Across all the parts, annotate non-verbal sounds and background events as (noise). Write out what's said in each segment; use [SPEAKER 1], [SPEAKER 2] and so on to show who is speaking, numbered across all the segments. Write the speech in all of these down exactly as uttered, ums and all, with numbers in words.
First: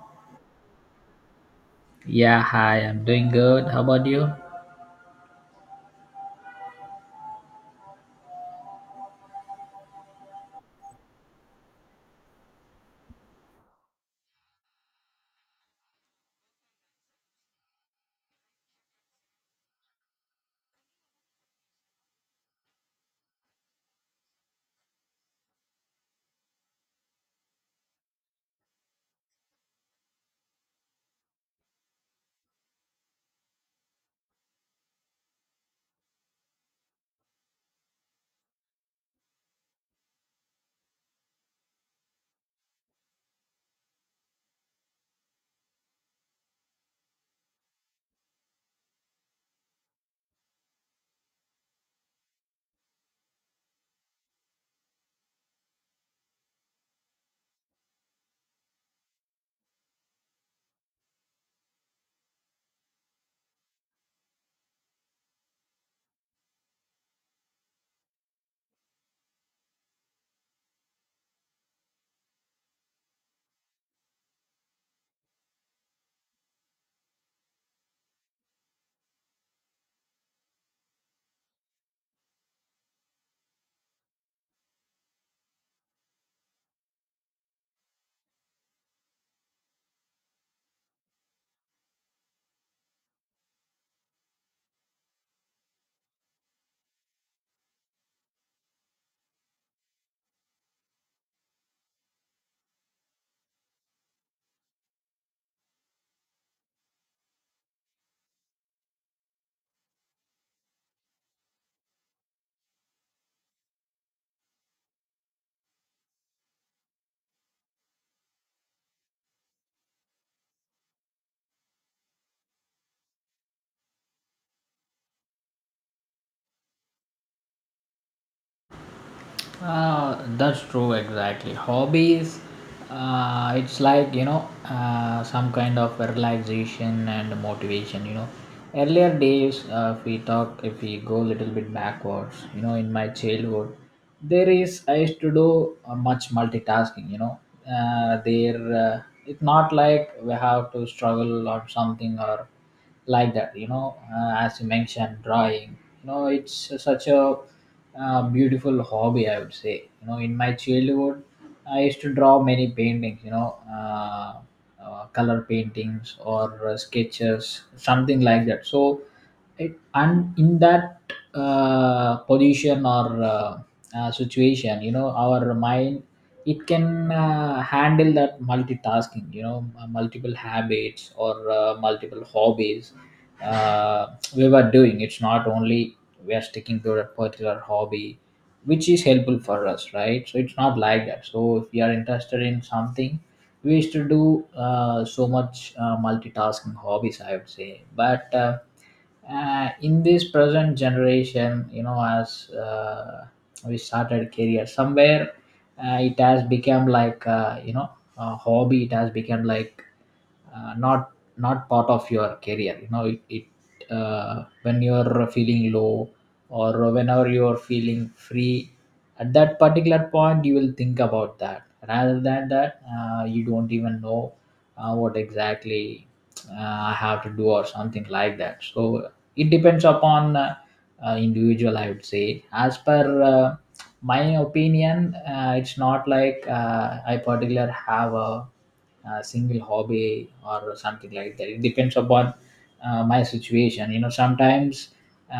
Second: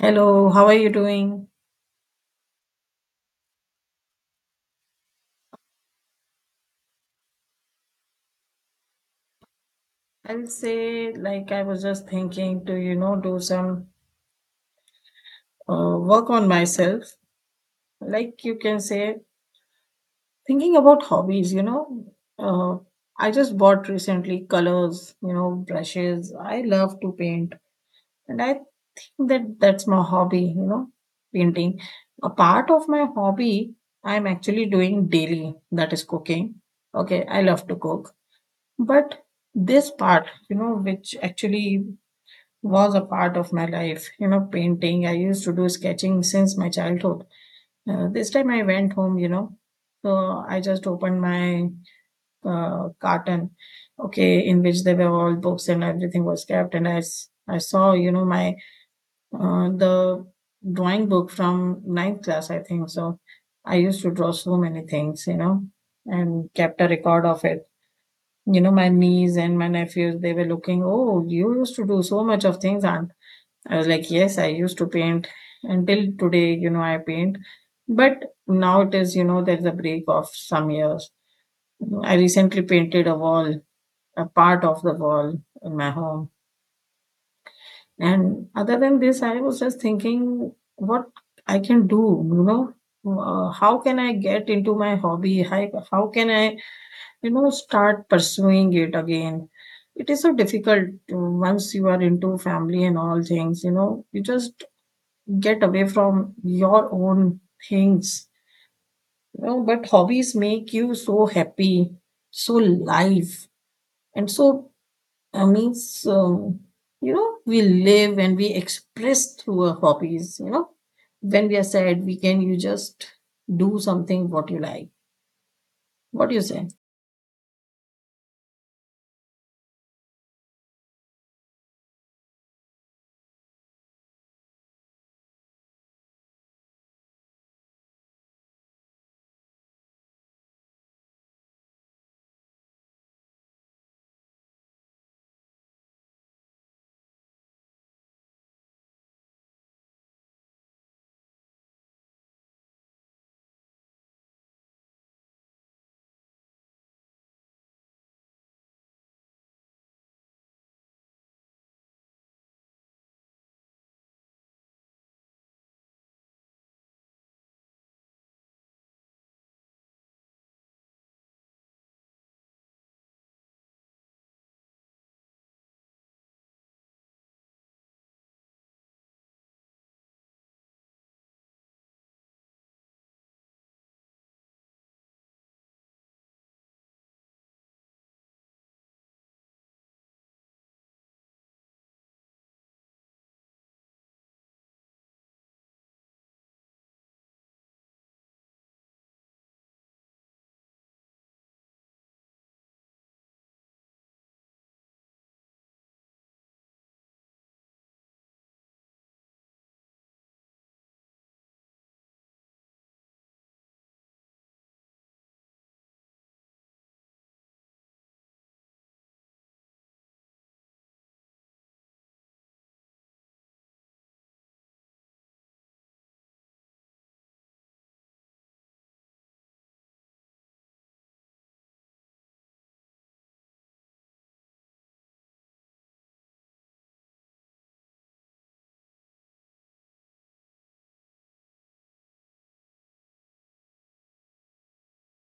[SPEAKER 1] Hello, how are you doing?
[SPEAKER 2] Yeah, hi, I'm doing good. How about you?
[SPEAKER 1] I'll say, like, I was just thinking to, you know, do some uh, work on myself. Like, you can say, thinking about hobbies, you know. Uh, I just bought recently colors, you know, brushes. I love to paint, and I think that that's my hobby, you know, painting. A part of my hobby I'm actually doing daily, that is cooking. Okay, I love to cook. But this part, you know, which actually was a part of my life. You know, painting. I used to do sketching since my childhood. Uh, this time I went home, you know, so I just opened my uh, carton, okay, in which there were all books and everything was kept. And I, s- I saw, you know, my uh, the drawing book from ninth class, I think. So I used to draw so many things, you know, and kept a record of it. You know, my niece and my nephews, they were looking, oh, you used to do so much of things. I was like, yes, I used to paint until today, you know, I paint. But now it is, you know, there's a break of some years. I recently painted a wall, a part of the wall in my home. And other than this, I was just thinking what I can do, you know, uh, how can I get into my hobby? How, how can I, you know, start pursuing it again? It is so difficult to, once you are into family and all things, you know, you just get away from your own things you know but hobbies make you so happy, so live, and so uh, means, um, you know we live and we express through our hobbies you know when we are sad, we can, you just do something what you like. What do you say?
[SPEAKER 2] Uh, that's true, exactly. Hobbies, uh, it's like, you know, uh, some kind of relaxation and motivation, you know. Earlier days, uh, if we talk, if we go a little bit backwards, you know, in my childhood, there is, I used to do uh, much multitasking, you know. Uh, there, uh, it's not like we have to struggle or something or like that, you know uh, as you mentioned drawing, you know, it's such a uh, beautiful hobby, I would say. You know, in my childhood, I used to draw many paintings, you know. Uh, uh, color paintings or uh, sketches, something like that. So it, and in that uh, position or uh, uh, situation, you know, our mind, it can uh, handle that multitasking, you know. M- multiple habits or uh, multiple hobbies uh, we were doing. It's not only we are sticking to a particular hobby which is helpful for us, right? So it's not like that. So if we are interested in something, we used to do uh, so much uh, multitasking hobbies, I would say. But uh, uh, in this present generation, you know, as uh, we started career somewhere, uh, it has become like, uh, you know a hobby. It has become like uh, not not part of your career, you know. It, it uh, when you're feeling low or whenever you're feeling free, at that particular point you will think about that, rather than that uh, you don't even know uh, what exactly uh, I have to do, or something like that. So it depends upon uh, uh, individual, I would say. As per uh, my opinion, uh, it's not like uh, I particular have a a single hobby or something like that. It depends upon uh, my situation. You know, sometimes uh,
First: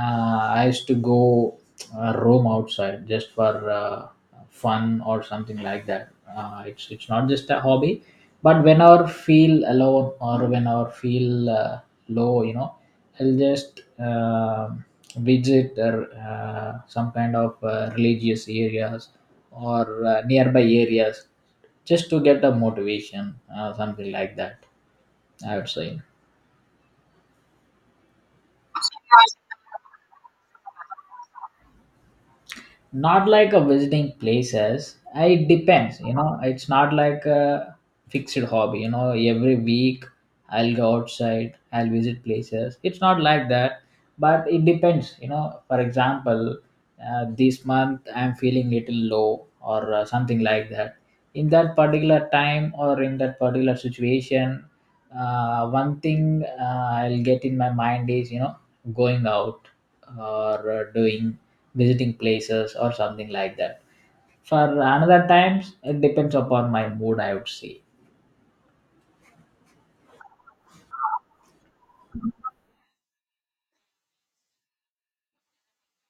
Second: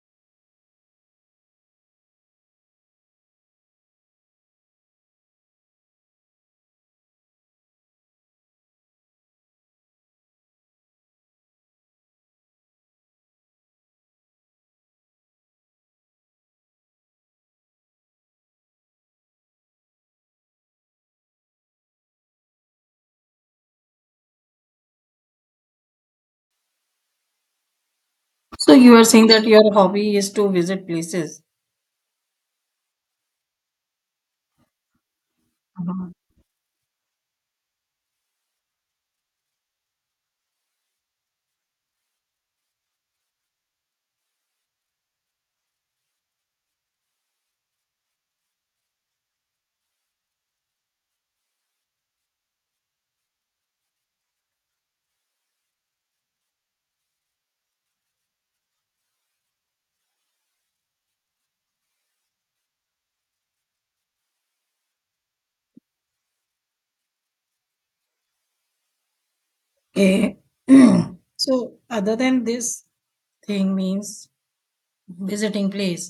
[SPEAKER 2] I used to go uh, roam outside just for uh, fun or something like that. Uh, it's it's not just a hobby, but when I feel alone or when I feel uh, low, you know, I'll just um visit uh, uh, some kind of uh, religious areas or uh, nearby areas, just to get a motivation, uh, something like that, I would say.
[SPEAKER 1] So you are saying that your hobby is to visit places?
[SPEAKER 2] Not like a visiting places, it depends,
[SPEAKER 1] Mhm.
[SPEAKER 2] you know. It's not like a fixed hobby, you know. Every week I'll go outside, I'll visit places. It's not like that. But it depends, you know. For example, uh, this month I'm feeling little low or uh, something like that. In that particular time or in that particular situation, uh, one thing uh, I'll get in my mind is, you know, going out or uh, doing, visiting places or something like that. For another times, it depends upon my mood, I would say.
[SPEAKER 1] Okay, so other than this thing, means visiting place,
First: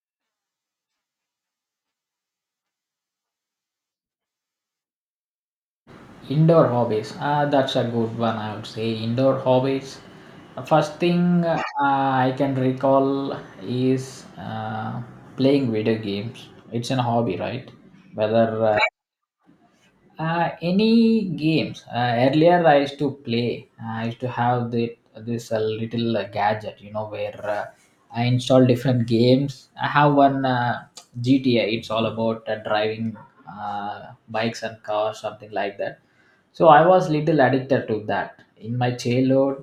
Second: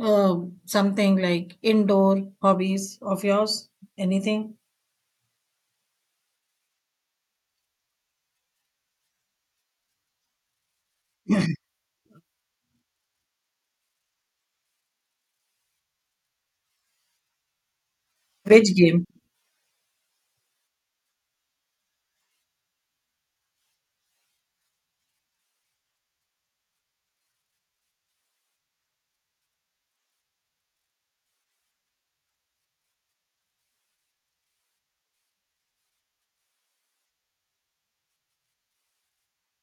[SPEAKER 1] Uh, something like indoor hobbies of yours? Anything?
[SPEAKER 2] Indoor hobbies, uh, that's a good one, I would say. Indoor hobbies. First thing uh, I can recall is uh, playing video games. It's an hobby, right? Whether
[SPEAKER 1] Which
[SPEAKER 2] uh,
[SPEAKER 1] game?
[SPEAKER 2] uh, any games, uh, earlier I used to play. Uh, I used to have the, this uh, little uh, gadget, you know, where uh, I install different games. I have one, uh, GTA. It's all about uh, driving uh, bikes and cars, something like that. So I was little addicted to that in my childhood.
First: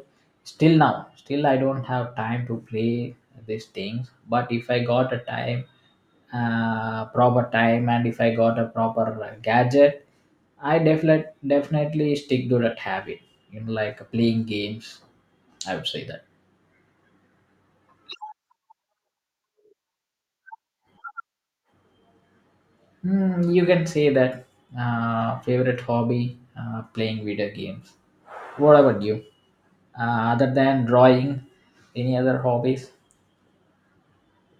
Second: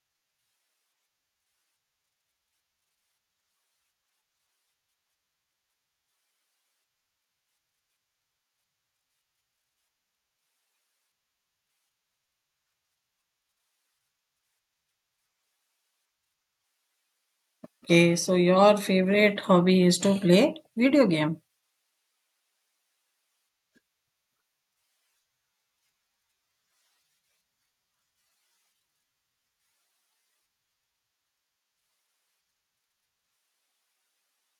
[SPEAKER 2] Still now, still I don't have time to play these things. But if I got a time, uh, proper time, and if I got a proper uh, gadget, I definitely definitely stick to that habit. You know, like playing games. I would say that.
[SPEAKER 1] Okay, so your favorite hobby is to play video game.
[SPEAKER 2] Hmm, you can say that uh, favorite hobby, uh, playing video games. What about you? Uh, other than drawing, any other hobbies?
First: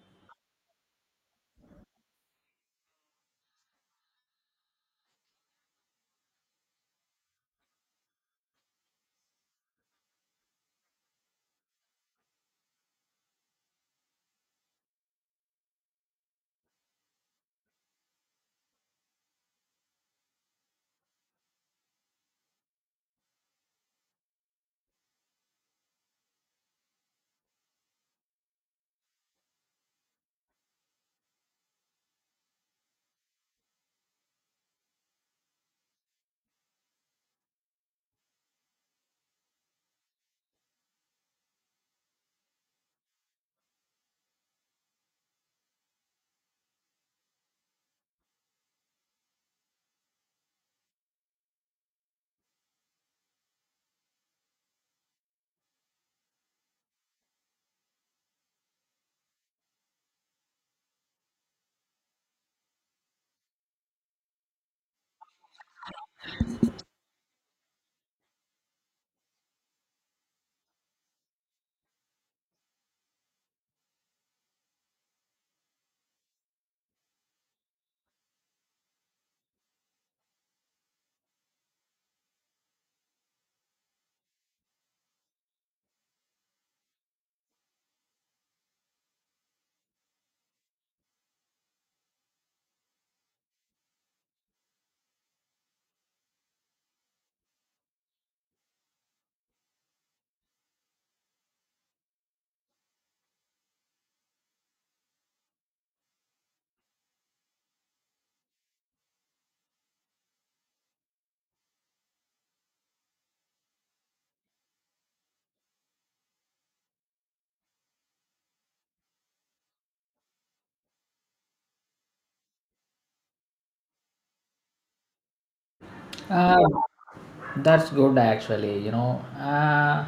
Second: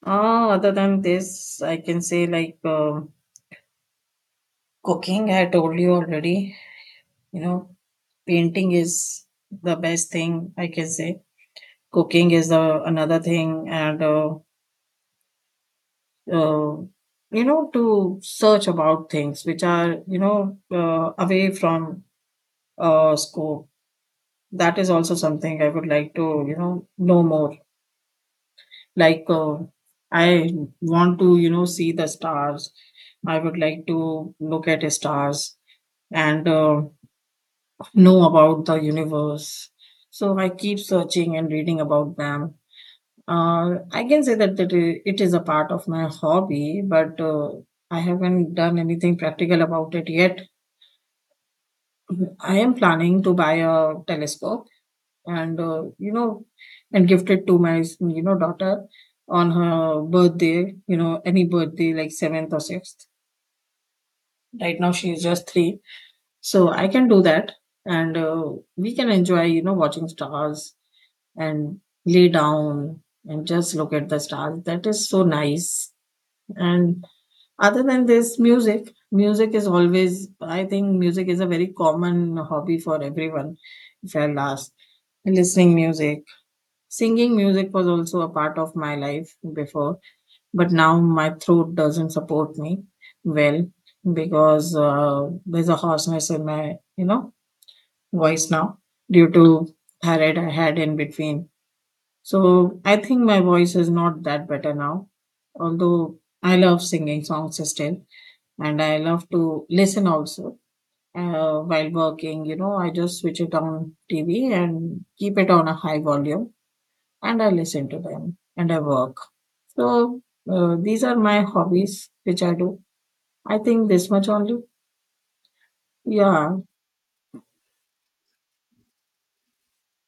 [SPEAKER 1] Ah, other than this, I can say like um cooking. I told you already. You know, Painting is the best thing I can say. Cooking is the another thing, and uh, uh, you know, to search about things which are you know uh, away from uh, scope. That is also something I would like to, you know, know more. Like, uh, I want to, you know, see the stars. I would like to look at stars and uh, know about the universe. So I keep searching and reading about them. Uh, I can say that it i- it is a part of my hobby, but uh, I haven't done anything practical about it yet. I am planning to buy a telescope and uh, you know and gifted to my you know daughter on her birthday, you know any birthday like seventh or sixth. Right now she is just three, so I can do that, and uh, we can enjoy, you know watching stars, and lay down and just look at the stars. That is so nice. And other than this, music music is always, I think music is a very common hobby for everyone. If I last, listening music. Singing music was also a part of my life before, but now my throat doesn't support me well, because uh, there's a hoarseness in my, you know, voice now, due to thyroid I had in between. So I think my voice is not that better now, although I love singing songs still, and I love to listen also. Uh, while working, you know, I just switch it on T V and keep it on a high volume, and I listen to them and I work. So uh, these are my hobbies which I do. I think this much only. Yeah.
[SPEAKER 2] Uh, that's good actually, you know. Uh,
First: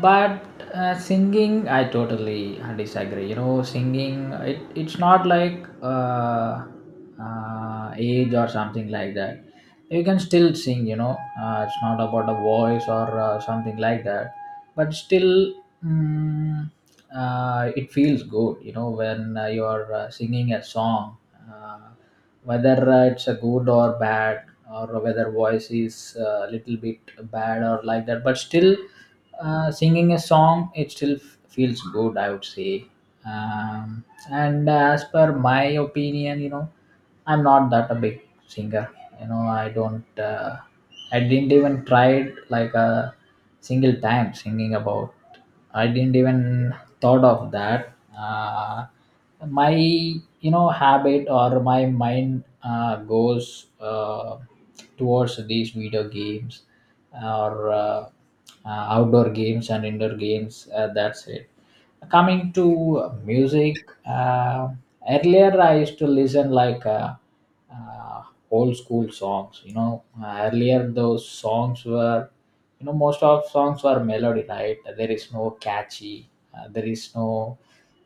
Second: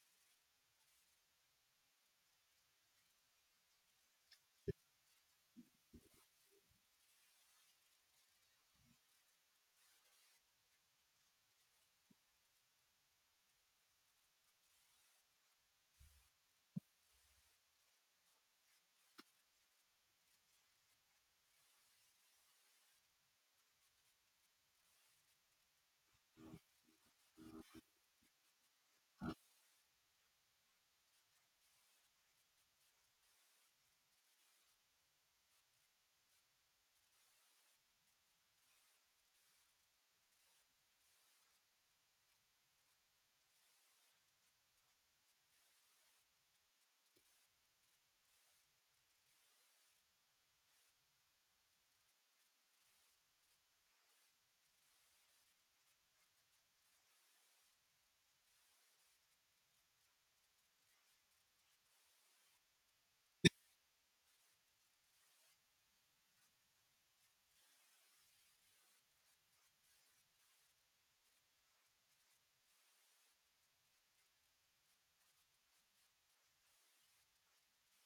[SPEAKER 2] But uh, singing, I totally disagree. You know, singing, it, it's not like uh, uh, age or something like that. You can still sing, you know. Uh, it's not about a voice or uh, something like that. But still, mm, uh, it feels good, you know, when uh, you are uh, singing a song. Uh, Whether uh, it's a good or bad, or whether voice is a little bit bad or like that, but still uh, singing a song, it still f- feels good, I would say um, and as per my opinion, you know, I'm not that a big singer, you know. i don't uh, I didn't even try it like a single time singing about. I didn't even thought of that. Uh, my, you know, habit or my mind uh, goes uh, towards these video games or uh, uh, outdoor games and indoor games. Uh, that's it. Coming to uh, music, uh, earlier I used to listen like uh, uh, old school songs. You know, uh, earlier those songs were, you know, most of songs were melody, right? There is no catchy, uh, there is no,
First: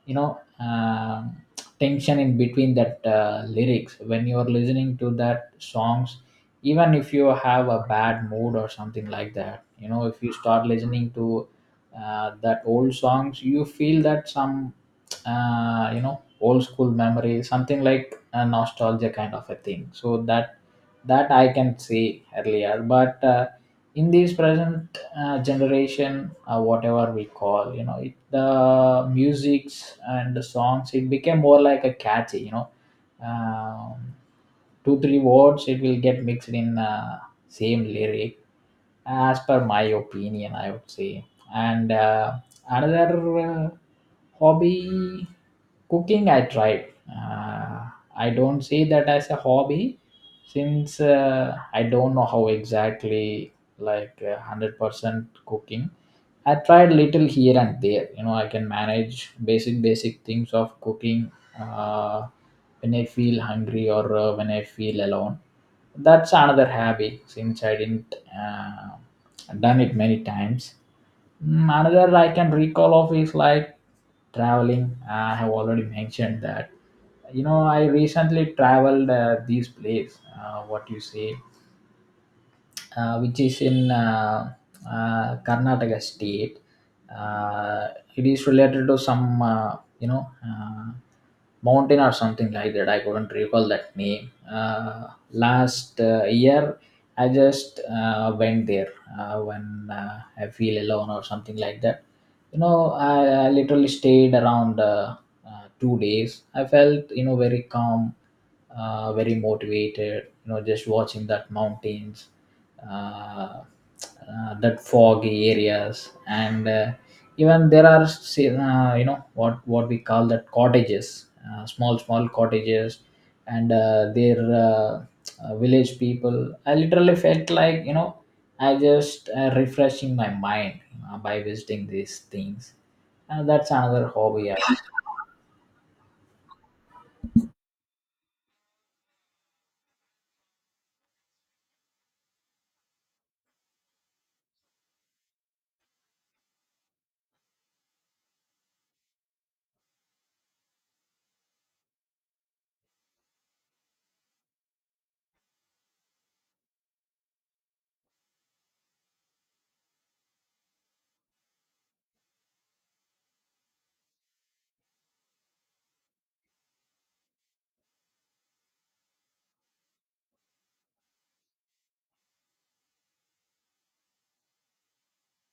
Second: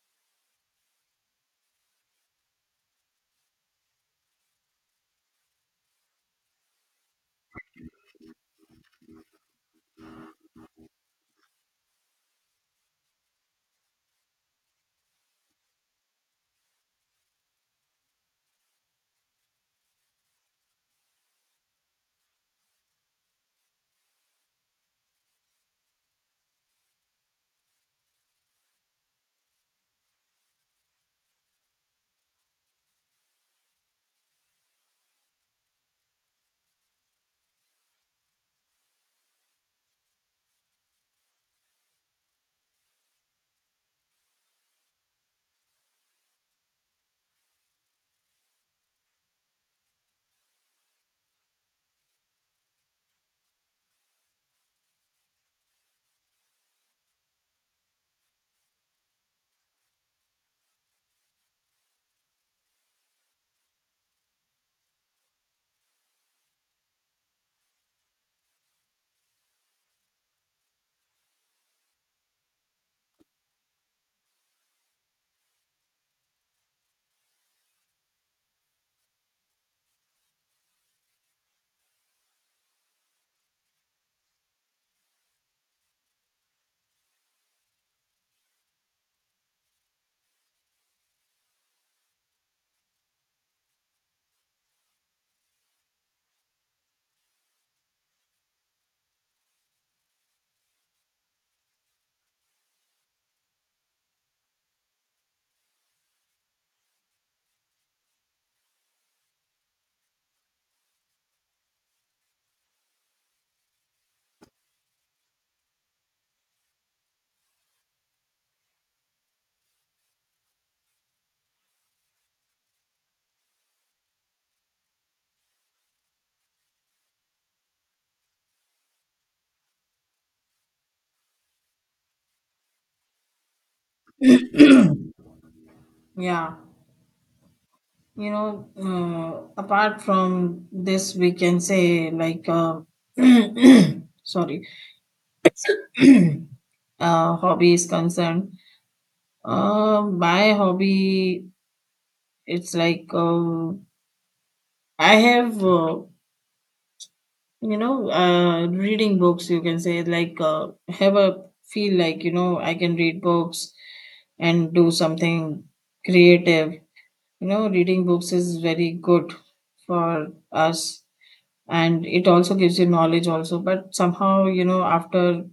[SPEAKER 2] you know, um tension in between that uh, lyrics. When you are listening to that songs, even if you have a bad mood or something like that, you know, if you start listening to uh, that old songs, you feel that some, uh, you know, old school memory, something like a nostalgia kind of a thing. So that that I can say earlier, but uh, in this present uh, generation, uh, whatever we call, you know, it, the musics and the songs, it became more like a catchy, you know, um, two three words, it will get mixed in uh, same lyric, as per my opinion, I would say. And uh, another uh, hobby, cooking, I tried. uh, I don't see that as a hobby, since uh, I don't know how exactly, like uh, one hundred percent cooking. I tried little here and there, you know. I can manage basic basic things of cooking uh, when I feel hungry or uh, when I feel alone, that's another hobby, since I didn't uh, done it many times. Mm, another I can recall of is like traveling. I have already mentioned that. You know, I recently traveled uh, this place. Uh, what you say? uh, which is in uh, uh, Karnataka state. Uh, it is related to some, uh, you know, uh, mountain or something like that. I couldn't recall that name. Uh, last uh, year, I just uh, went there uh, when uh, I feel alone or something like that. You know, I, I literally stayed around uh, uh, two days. I felt, you know, very calm, uh, very motivated, you know, just watching that mountains, uh, uh, that foggy areas, and uh, even there are, say, uh, you know, what what we call that cottages, uh, small small cottages, and uh, their uh, uh, village people. I literally felt like, you know, I just uh, refreshing my mind uh, by visiting these things. And that's another hobby.
[SPEAKER 1] Yeah, you know, uh, apart from this, we can say like, uh, (clears throat) sorry, (clears throat) uh, hobby is concerned. Uh, my hobby, it's like uh, I have, uh, you know, uh, reading books. You can say like uh, have a feel like you know I can read books and do something creative. You know, reading books is very good for us, and it also gives you knowledge also, but somehow you know after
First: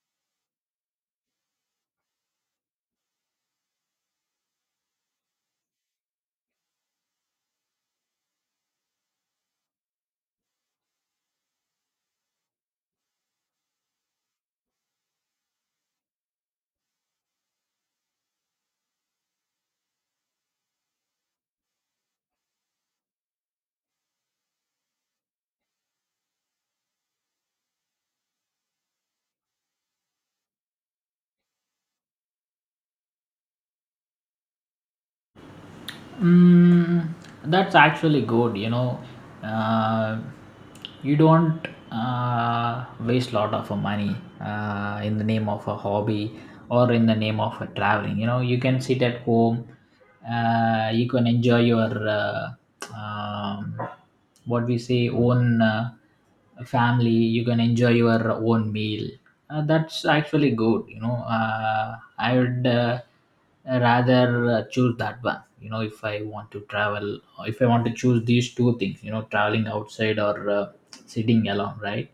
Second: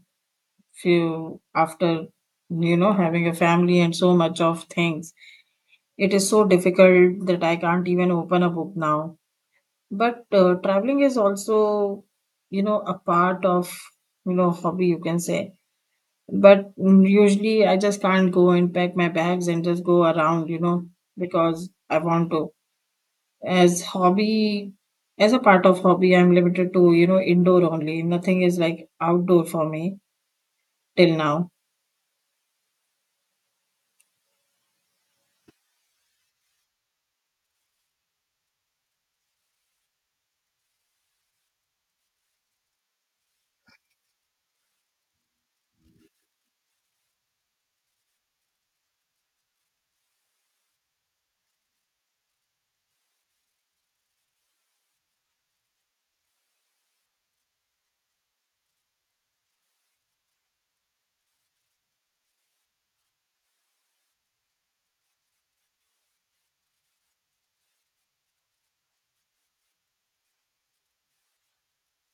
[SPEAKER 1] few, after you know having a family and so much of things, it is so difficult that I can't even open a book now. But uh, traveling is also, you know a part of, you know hobby, you can say. But mm, usually I just can't go and pack my bags and just go around, you know, because I want to. As hobby, as a part of hobby, I'm limited to, you know, indoor only. Nothing is like outdoor for me till now.
[SPEAKER 2] Mm, that's actually good. You know, uh, you don't uh, waste a lot of money uh, in the name of a hobby or in the name of a traveling. You know, you can sit at home. Uh, you can enjoy your, uh, um, what we say, own. Uh, family, you can enjoy your own meal uh, That's actually good, you know uh, I would uh, rather uh, choose that one, you know. If I want to travel, if I want to choose these two things, you know, traveling outside or uh, sitting alone, right?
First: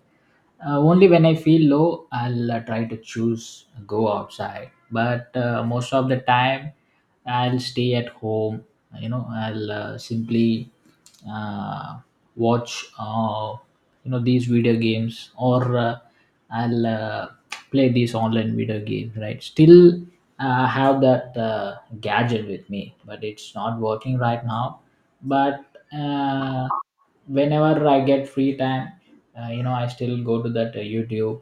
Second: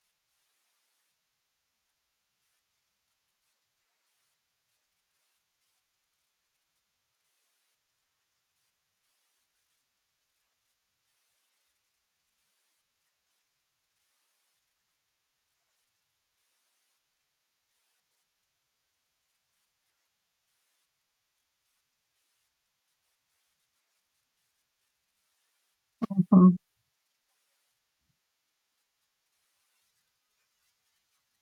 [SPEAKER 2] uh, only when I feel low, I'll uh, try to choose, go outside. But uh, most of the time I'll stay at home. You know, I'll uh, simply uh, watch, uh, you know, these video games, or uh, I'll uh, play these online video games, right? Still uh, have that uh, gadget with me, but it's not working right now. But
[SPEAKER 1] Mhm.
[SPEAKER 2] uh, whenever I get free time, uh, you know, I still go to that uh, YouTube,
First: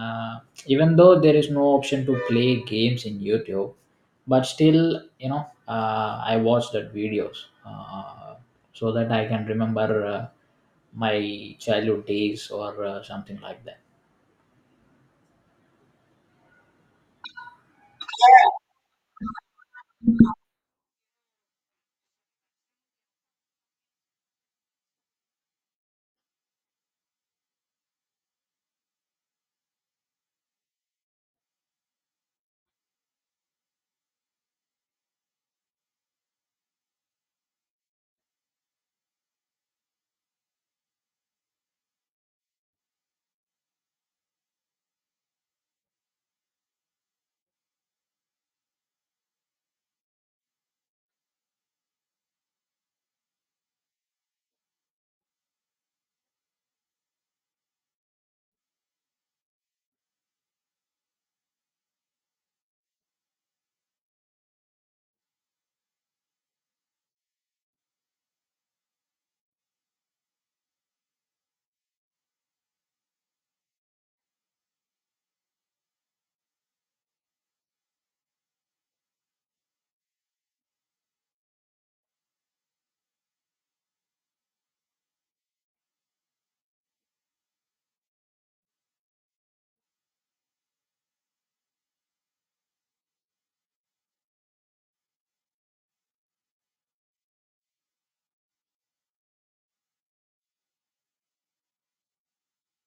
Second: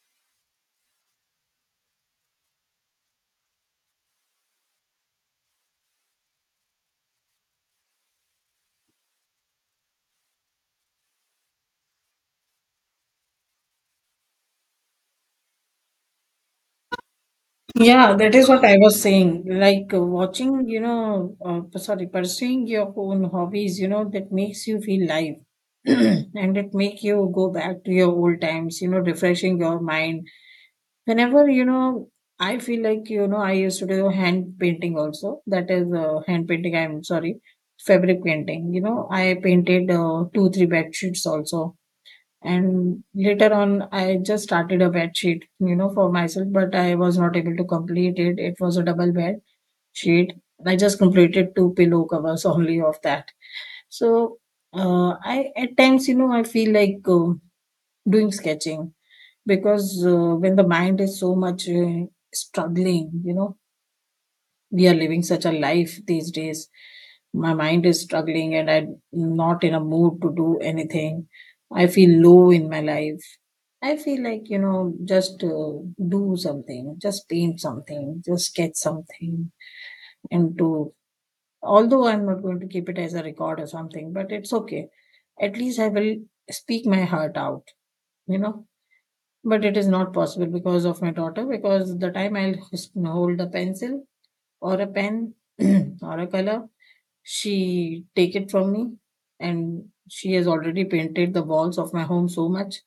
[SPEAKER 2] uh, even though there is no option to play games in YouTube. But still, you know, uh, I watch that videos, uh, so that I can remember uh, my childhood days or uh, something like that.
[SPEAKER 1] Yeah, that is what I was saying. Like uh, watching, you know, uh, p- sorry, pursuing your own hobbies, you know, that makes you feel live (clears throat) and it make you go back to your old times, you know, refreshing your mind. Whenever, you know, I feel like, you know, I used to do hand painting also. That is uh, hand painting, I'm sorry, fabric painting. You know, I painted uh, two, three bed sheets also. And later on, I just started a bed sheet, you know, for myself, but I was not able to complete it. It was a double bed sheet. I just completed two pillow covers only of that. So uh, I at times, you know, I feel like uh, doing sketching, because uh, when the mind is so much uh, struggling, you know we are living such a life these days. My mind is struggling and I'm not in a mood to do anything. I feel low in my life. I feel like, you know just uh, do something, just paint something, just sketch something. And to, although I'm not going to keep it as a record or something, but it's okay. At least I will speak my heart out you know But it is not possible because of my daughter, because the time I'll hus- hold a pencil or a pen (clears throat) or a color, she take it from me, and she has already painted the walls of my home so much,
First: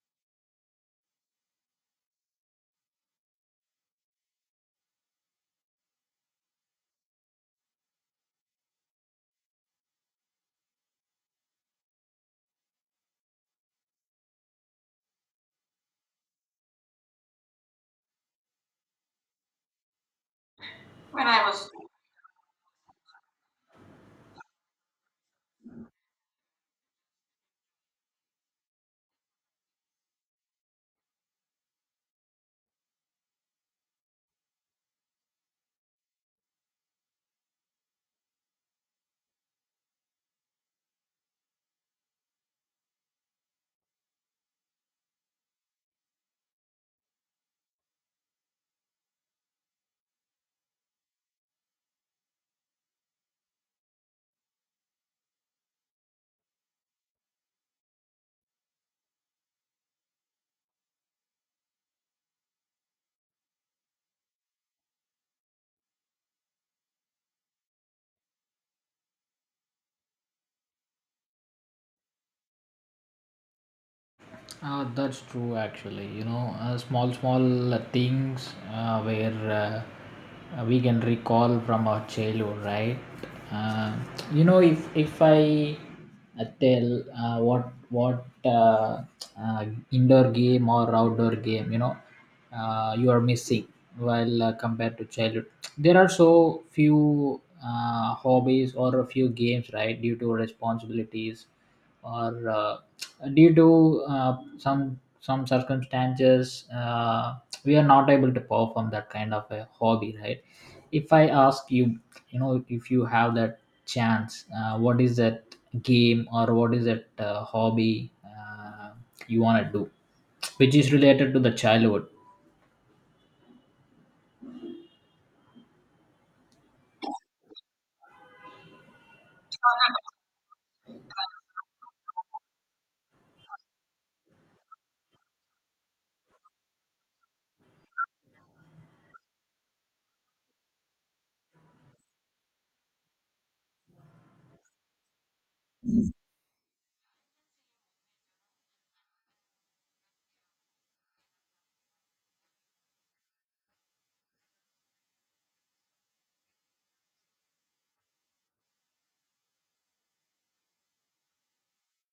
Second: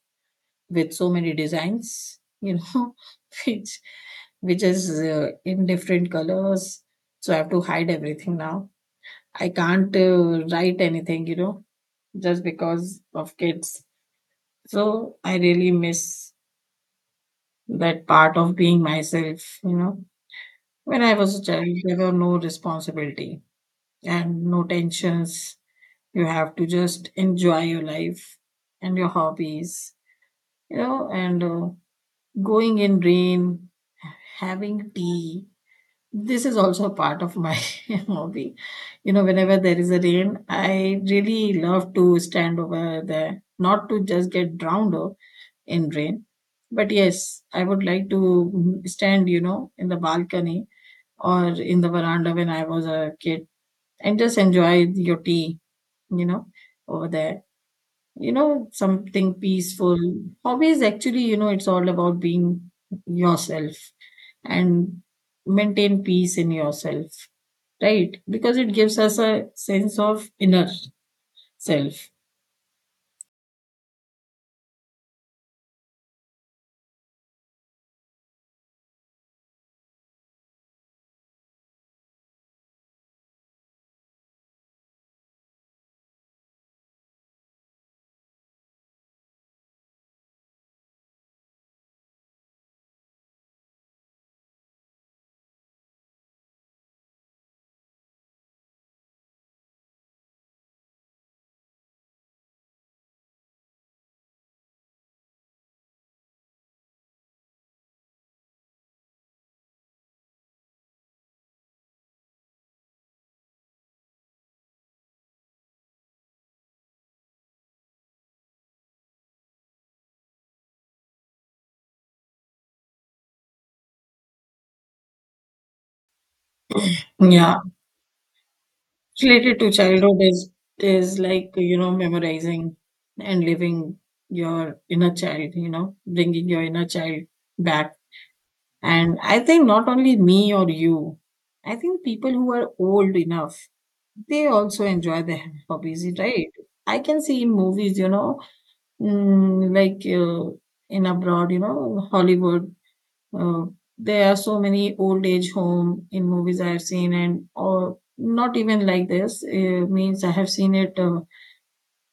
[SPEAKER 1] with so many designs, you know, (laughs) which which is uh, in different colors. So I have to hide everything now. I can't uh, write anything, you know, just because of kids. So I really miss that part of being myself, you know When I
[SPEAKER 2] When
[SPEAKER 1] was a
[SPEAKER 2] I was
[SPEAKER 1] child, there were no responsibility and no tensions. You have to just enjoy your life and your hobbies, you know, and uh, going in rain, having tea. This is also a part of my (laughs) hobby. You know, whenever there is a rain, I really love to stand over there, not to just get drowned o- in rain. But yes, I would like to mm, stand, you know, in the balcony or in the veranda when I was a kid, and just enjoy your tea, you know, over there. You know, something peaceful. Hobbies actually, you know, it's all about being yourself and maintain peace in yourself, right? Because it gives us a sense of inner self.
[SPEAKER 2] Uh, that's true, actually. You know, uh, small, small, uh, things uh, where uh, we can recall from our childhood, right? Uh, you know, if if I uh, tell uh, what what uh, uh, indoor game or outdoor game, you know, uh, you are missing while uh, compared to childhood. There are so few uh, hobbies or a few games, right? Due to responsibilities or uh, due to uh, some some circumstances, uh, we are not able to perform that kind of a hobby, right? If I ask you, you know, if you have that chance, uh, what is that game or what is that uh, hobby uh, you want to do, which is related to the childhood?
[SPEAKER 1] Yeah. Related to childhood is is like, you know, memorizing and living your inner child, you know, bringing your inner child back. And I think not only me or you, I think people who are old enough, they also enjoy their (laughs) hobbies, right? I can see in movies, you know, mm, like uh, in abroad, you know, Hollywood, uh, there are so many old age home in movies I have seen, and or not even like this. Uh, means I have seen it uh,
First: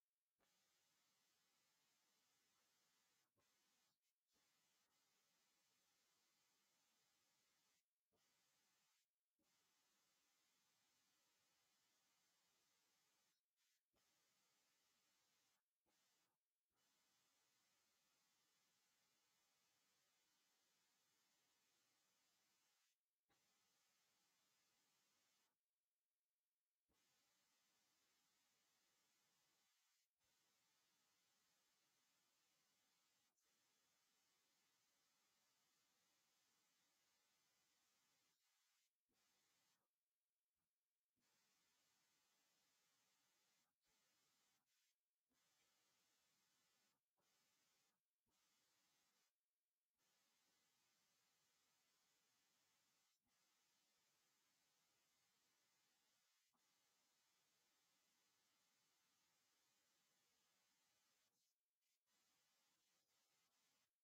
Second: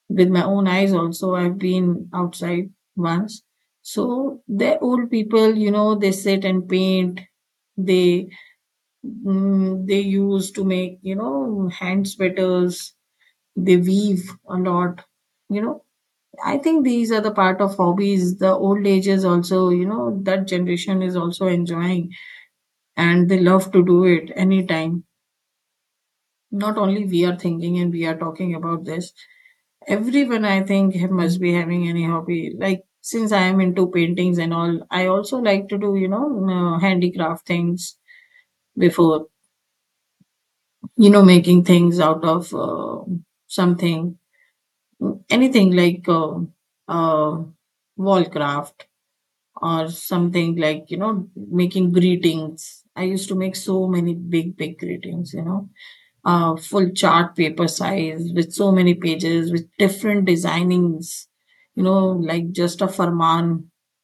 [SPEAKER 1] with my own eyes also. I've been outside once. So they're old people, you know, they sit and paint, they mm, they use to make, you know, hand sweaters. They weave a lot, you know. I think these are the part of hobbies. The old ages also, you know, that generation is also enjoying, and they love to do it anytime. Not only we are thinking and we are talking about this, everyone, I think, ha- must be having any hobby. Like, since I am into paintings and all, I also like to do, you know, uh, handicraft things before, you know, making things out of uh, something, anything like uh, uh, wall craft or something, like, you know, making greetings. I used to make so many big big greetings, you know, uh, full chart paper size with so many pages with different designings, you know, like just a farman.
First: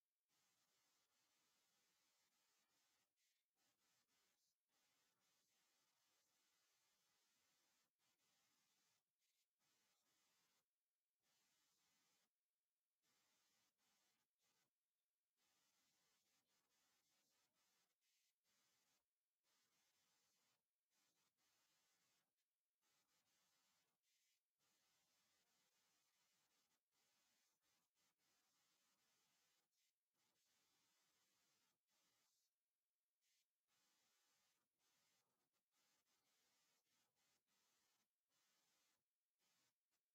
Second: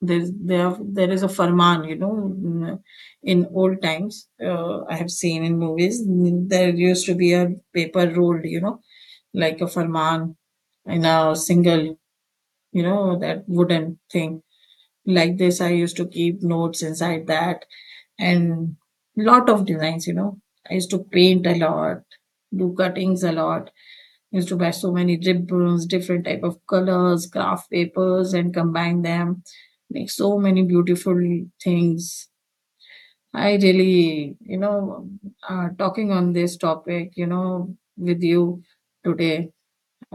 [SPEAKER 1] There's there there is a farman, you know, in, in old times, uh, I have seen in movies. There used to be a paper rolled, you know, like a farman, in a single, you know, that wooden thing. Like this, I used to keep notes inside that. And lot of designs, you know. I used to paint a lot, do cuttings a lot. I used to buy so many ribbons, different type of colors, craft papers, and combine them, make so many beautiful things. I really, you know, uh, talking on this topic, you know, with you today,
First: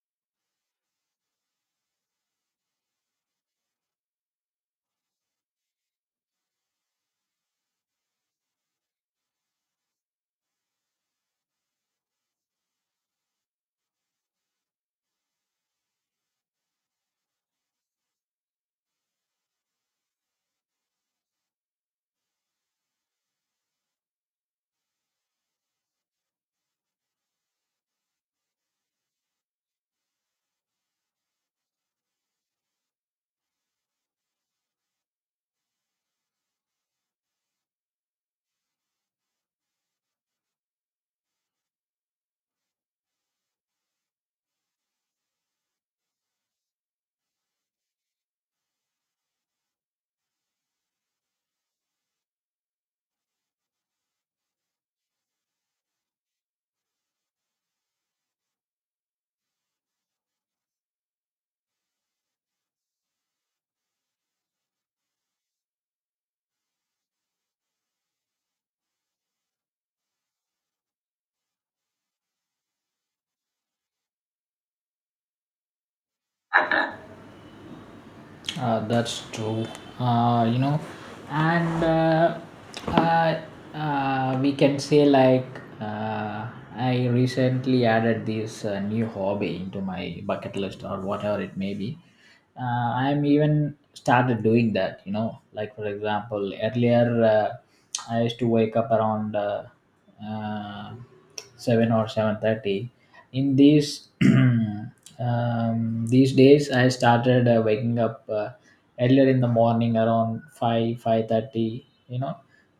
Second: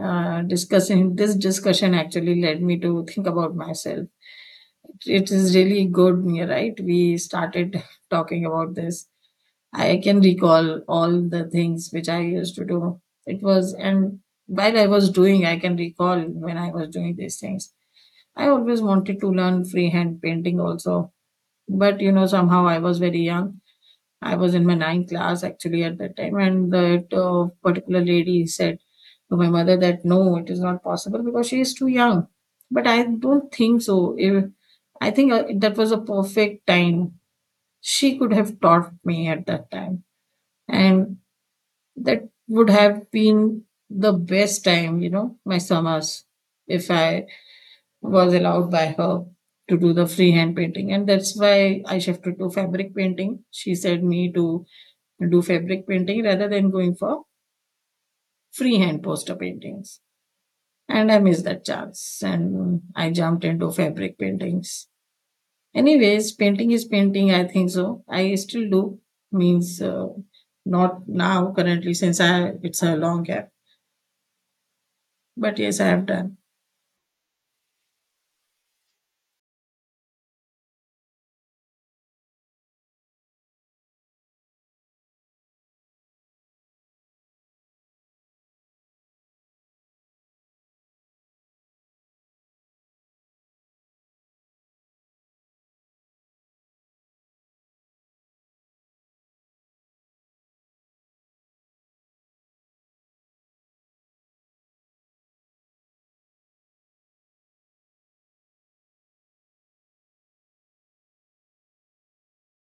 [SPEAKER 1] uh, discussing this discussion actually led me to think about myself. It is really good, right? We started (laughs) talking about this. I can recall all the things which I used to do. It was, and while I was doing, I can recall when I was doing these things. I always wanted to learn freehand painting also, but, you know, somehow I was very young. I was in my ninth class actually at that time, and that uh, particular lady said to my mother that no, it is not possible because she is too young. But I don't think so. If, I think uh, that was a perfect time. She could have taught me at that time. And that would have been the best time, you know, my summers, if I was allowed by her to do the freehand painting. And that's why I shifted to fabric painting. She said me to do fabric painting rather than going for freehand poster paintings. And I missed that chance and I jumped into fabric paintings. Anyways, painting is painting, I think so. I still do, means uh, not now currently, since I it's a long gap. But yes, I have done.
[SPEAKER 2] Uh, that's true. Uh, you know, and uh, uh, uh, we can say like, uh, I recently added this uh, new hobby into my bucket list or whatever it may be. Uh, I'm even started doing that. You know, like for example, earlier uh, I used to wake up around uh, uh, seven or seven thirty in these (clears throat) um, these days, I started uh, waking up uh, earlier in the morning around 5 five thirty, you know.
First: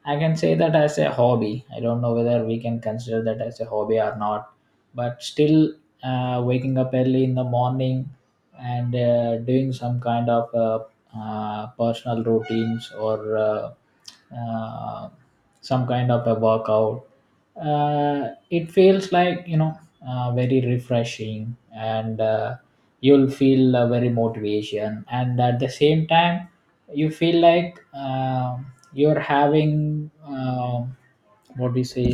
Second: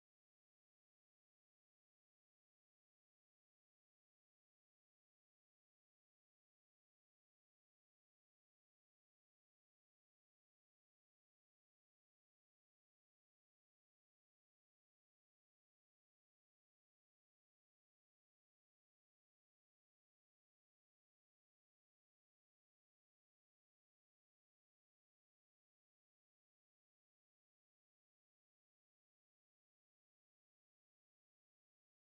[SPEAKER 2] I can say that as a hobby. I don't know whether we can consider that as a hobby or not, but still, uh, waking up early in the morning and uh, doing some kind of uh, uh, personal routines, or uh, uh, some kind of a workout, uh, it feels like, you know, uh, very refreshing, and uh, you'll feel uh, very motivation. And at the same time, you feel like um you're having um what we say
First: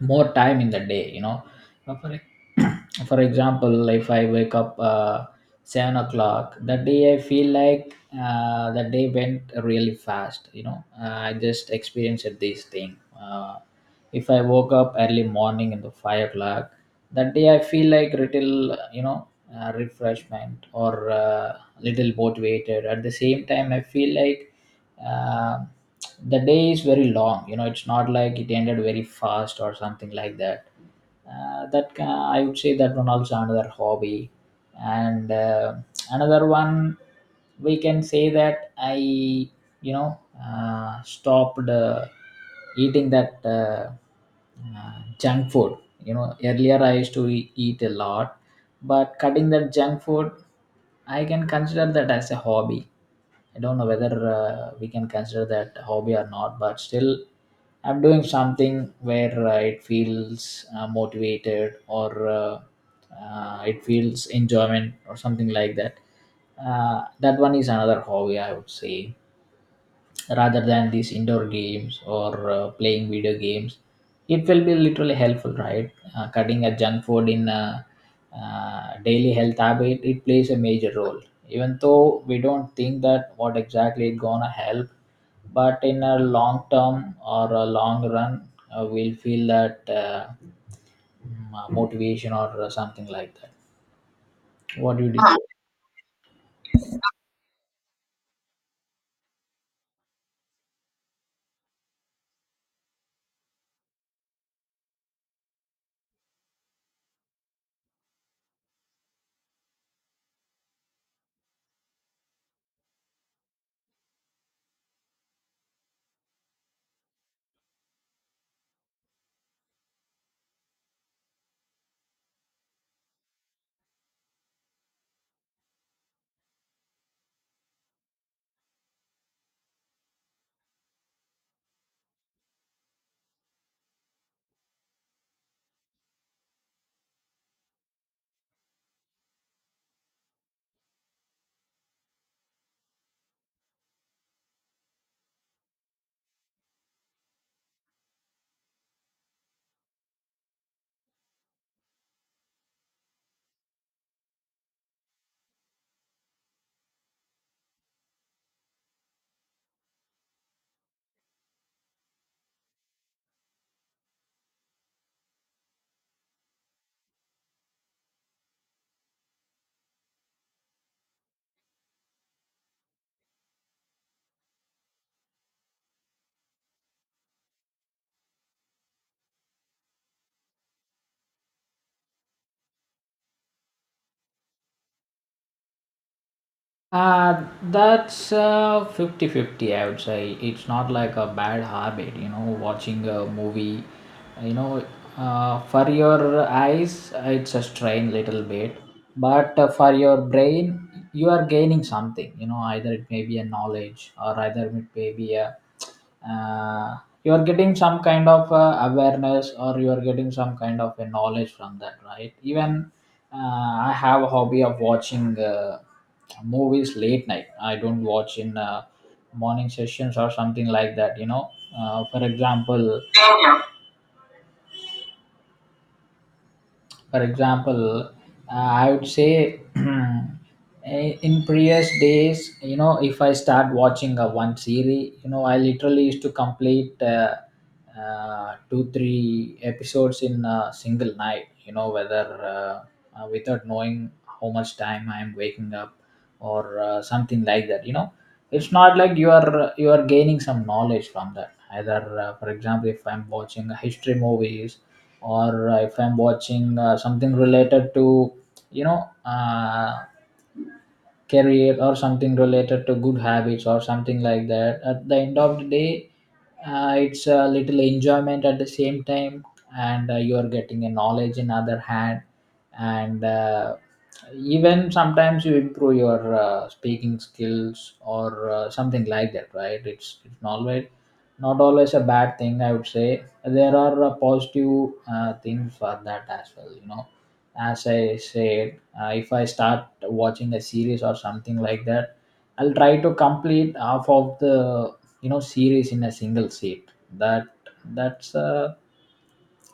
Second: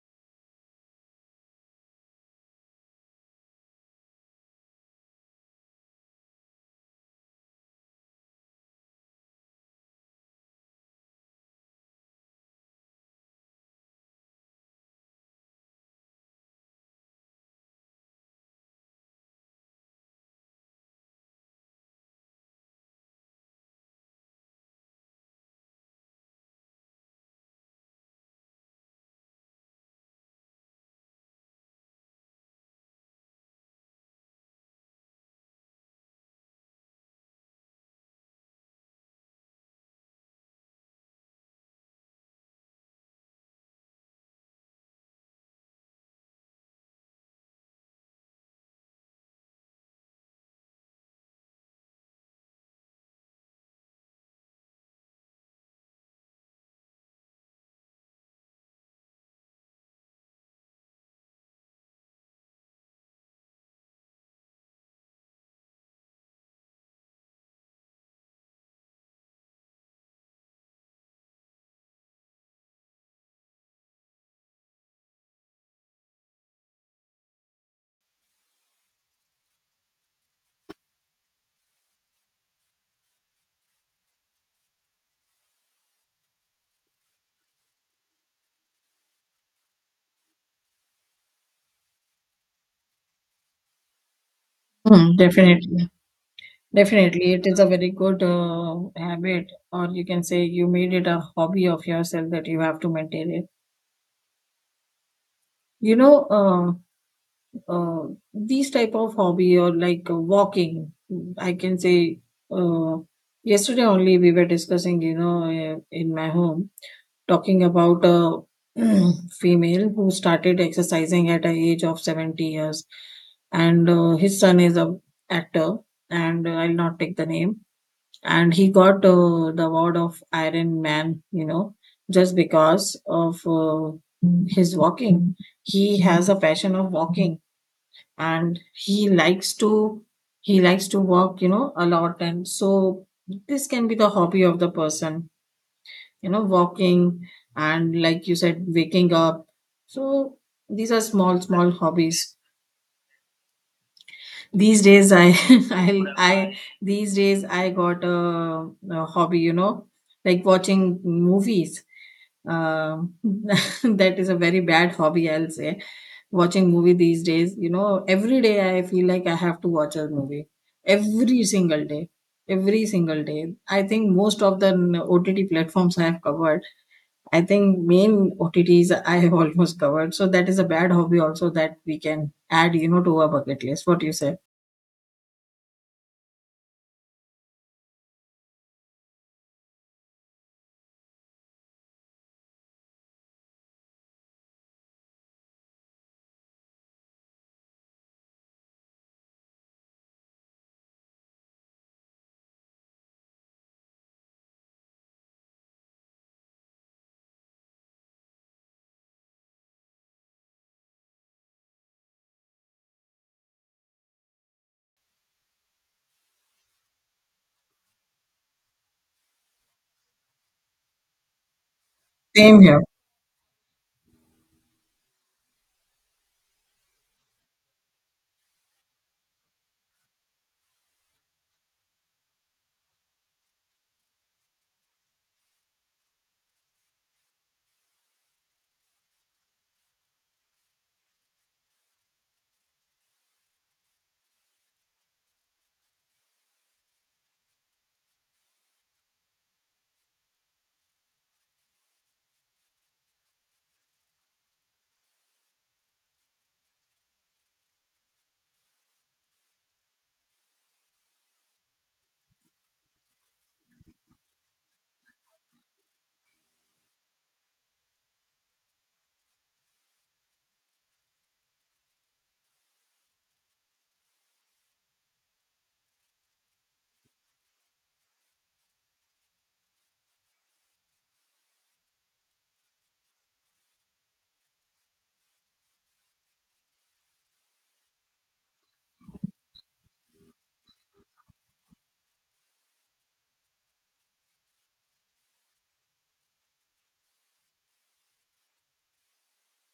[SPEAKER 2] more time in the day, you know. uh, for, e- (clears throat) for example, if I wake up uh, seven o'clock, that day I feel like uh, the day went really fast. You know, uh, I just experienced this thing. Uh, if I woke up early morning in the five o'clock, that day I feel like little, you know, uh, refreshment or uh, little motivated. At the same time, I feel like uh, the day is very long. You know, it's not like it ended very fast or something like that. Uh, that ca I would say that one also another hobby, and uh, another one we can say that I you know uh, stopped uh, eating that uh, uh, junk food. You know, earlier I used to e- eat a lot, but cutting that junk food, I can consider that as a hobby. I don't know whether uh, we can consider that hobby or not, but still, I'm doing something where uh, it feels uh, motivated, or uh, uh, it feels enjoyment or something like that. Uh, that one is another hobby, I would say, rather than these indoor games or uh, playing video games. It will be literally helpful, right? Uh, cutting a junk food in a, uh, daily health habit, it plays a major role. Even though we don't think that what exactly it gonna help, but in a long term or a long run, uh, we'll feel that uh, mm, uh, motivation or uh, something like that. What do you
[SPEAKER 1] Hmm.
[SPEAKER 2] think?
[SPEAKER 1] Definitely, definitely, it is a very good uh, habit, or you can say you made it a hobby of yourself that you have to maintain it. You know, uh, uh, these type of hobby, or like uh, walking, I can say. Uh, Yesterday only we were discussing, you know, uh, in my home, talking about a (clears throat) female who started exercising at an age of seventy years, and uh, his son is a actor, and I'll not take the name. And he got uh, the award of Iron Man, you know, just because of uh, his walking. He has a passion of walking, and he likes to he likes to walk, you know, a lot. And so this can be the hobby of the person, you know, walking, and like you said, waking up. So these are small small hobbies. These days, I, (laughs) I, I, these days, I got a, a hobby, you know, like watching movies. Um, (laughs) that is a very bad hobby, I'll say. Watching movie these days, you know, every day I feel like I have to watch a movie. Every single day. Every single day. I think most of the O T T platforms I have covered. I think main O T Ts I have (laughs) almost covered. So that is a bad hobby also that we can add, you know, to our bucket list. What do you say?
[SPEAKER 2] Uh, that's uh, 50 fifty, I would say. It's not like a bad habit, you know, watching a movie, you know, uh, for your eyes, it's a strain little bit, but uh, for your brain, you are gaining something, you know, either it may be a knowledge, or either it may be a, uh, you are getting some kind of uh, awareness, or you are getting some kind of a knowledge from that, right? Even uh, I have a hobby of watching uh, movies late night. I don't watch in uh, morning sessions or something like that. You know, uh, for
[SPEAKER 1] Same here.
[SPEAKER 2] example, For example, uh, I would say (clears throat) i- in previous days, you know, if I start watching a one series, you know, I literally used to complete uh, uh, two, three episodes in a single night, you know, whether uh, uh, without knowing how much time I'm waking up or uh, something like that, you know. It's not like you are you are gaining some knowledge from that. Either, uh, for example, if I'm watching history movies, or uh, if I'm watching uh, something related to, you know, uh, career or something related to good habits or something like that. At the end of the day, uh, it's a little enjoyment at the same time, and uh, you are getting a knowledge in other hand. And uh, even sometimes you improve your uh, speaking skills or uh, something like that, right? It's it's not always, not always a bad thing, I would say. There are uh, positive uh, things for that as well, you know. As I said, uh, if I start watching a series or something like that, I'll try to complete half of the, you know, series in a single seat. That that's a,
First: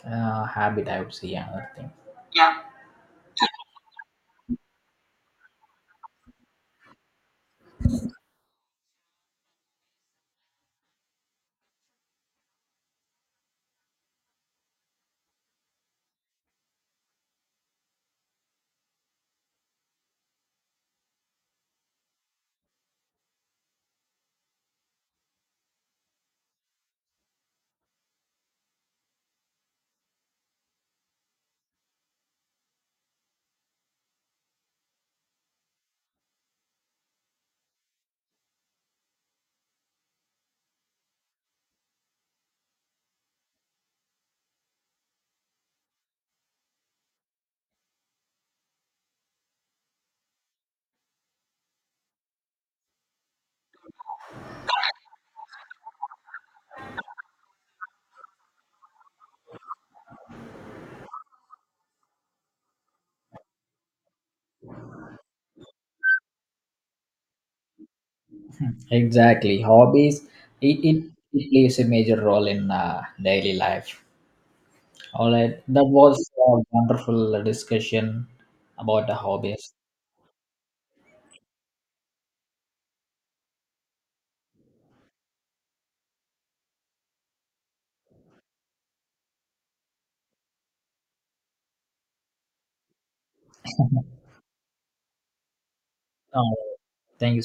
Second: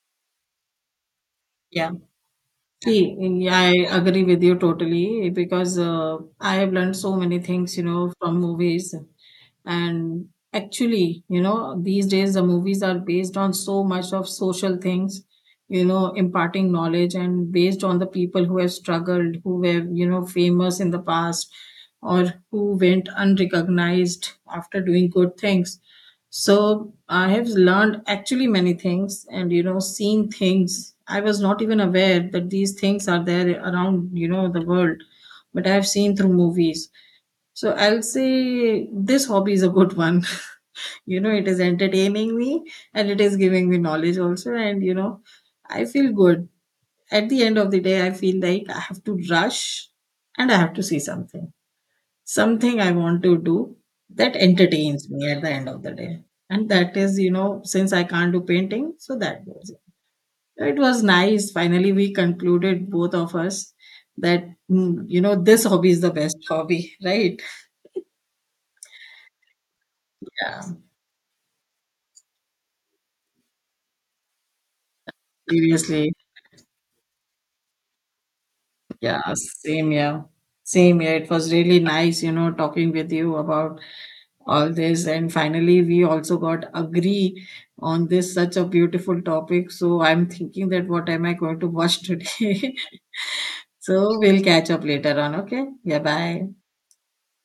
[SPEAKER 2] uh habit, I would say, another thing.
[SPEAKER 1] Yeah,
[SPEAKER 2] Yeah.
[SPEAKER 1] see, in- I agree with you totally because uh, I have learned so many things, you know, from movies. And actually, you know, these days the movies are based on so much of social things, you know, imparting knowledge, and based on the people who have struggled, who were, you know, famous in the past, or who went unrecognized after doing good things. So I have learned actually many things, and, you know, seen things I was not even aware that these things are there around, you know, the world. But I have seen through movies. So I'll say this hobby is a good one. (laughs) You know, it is entertaining me and it is giving me knowledge also. And, you know, I feel good. At the end of the day, I feel like I have to rush and I have to see something, something I want to do that entertains me at the end of the day. And that is, you know, since I can't do painting, so that goes in. It was nice. Finally, we concluded, both of us, that, mm, you know, this hobby is the best hobby, (laughs) right?
[SPEAKER 2] Exactly, hobbies,
[SPEAKER 1] Yeah.
[SPEAKER 2] it, it, it plays a major role in uh, daily life. All right, that
[SPEAKER 1] Seriously.
[SPEAKER 2] was a wonderful discussion about the
[SPEAKER 1] Yeah,
[SPEAKER 2] hobbies.
[SPEAKER 1] same here. Same here. It was really nice, you know, talking with you about all this. And finally, we also got agree on this such a beautiful topic. So I'm thinking that what am I going to watch today? (laughs)
[SPEAKER 2] (laughs)
[SPEAKER 1] So we'll catch up later on. Okay. Yeah,
[SPEAKER 2] Uh,
[SPEAKER 1] bye.
[SPEAKER 2] Thank you.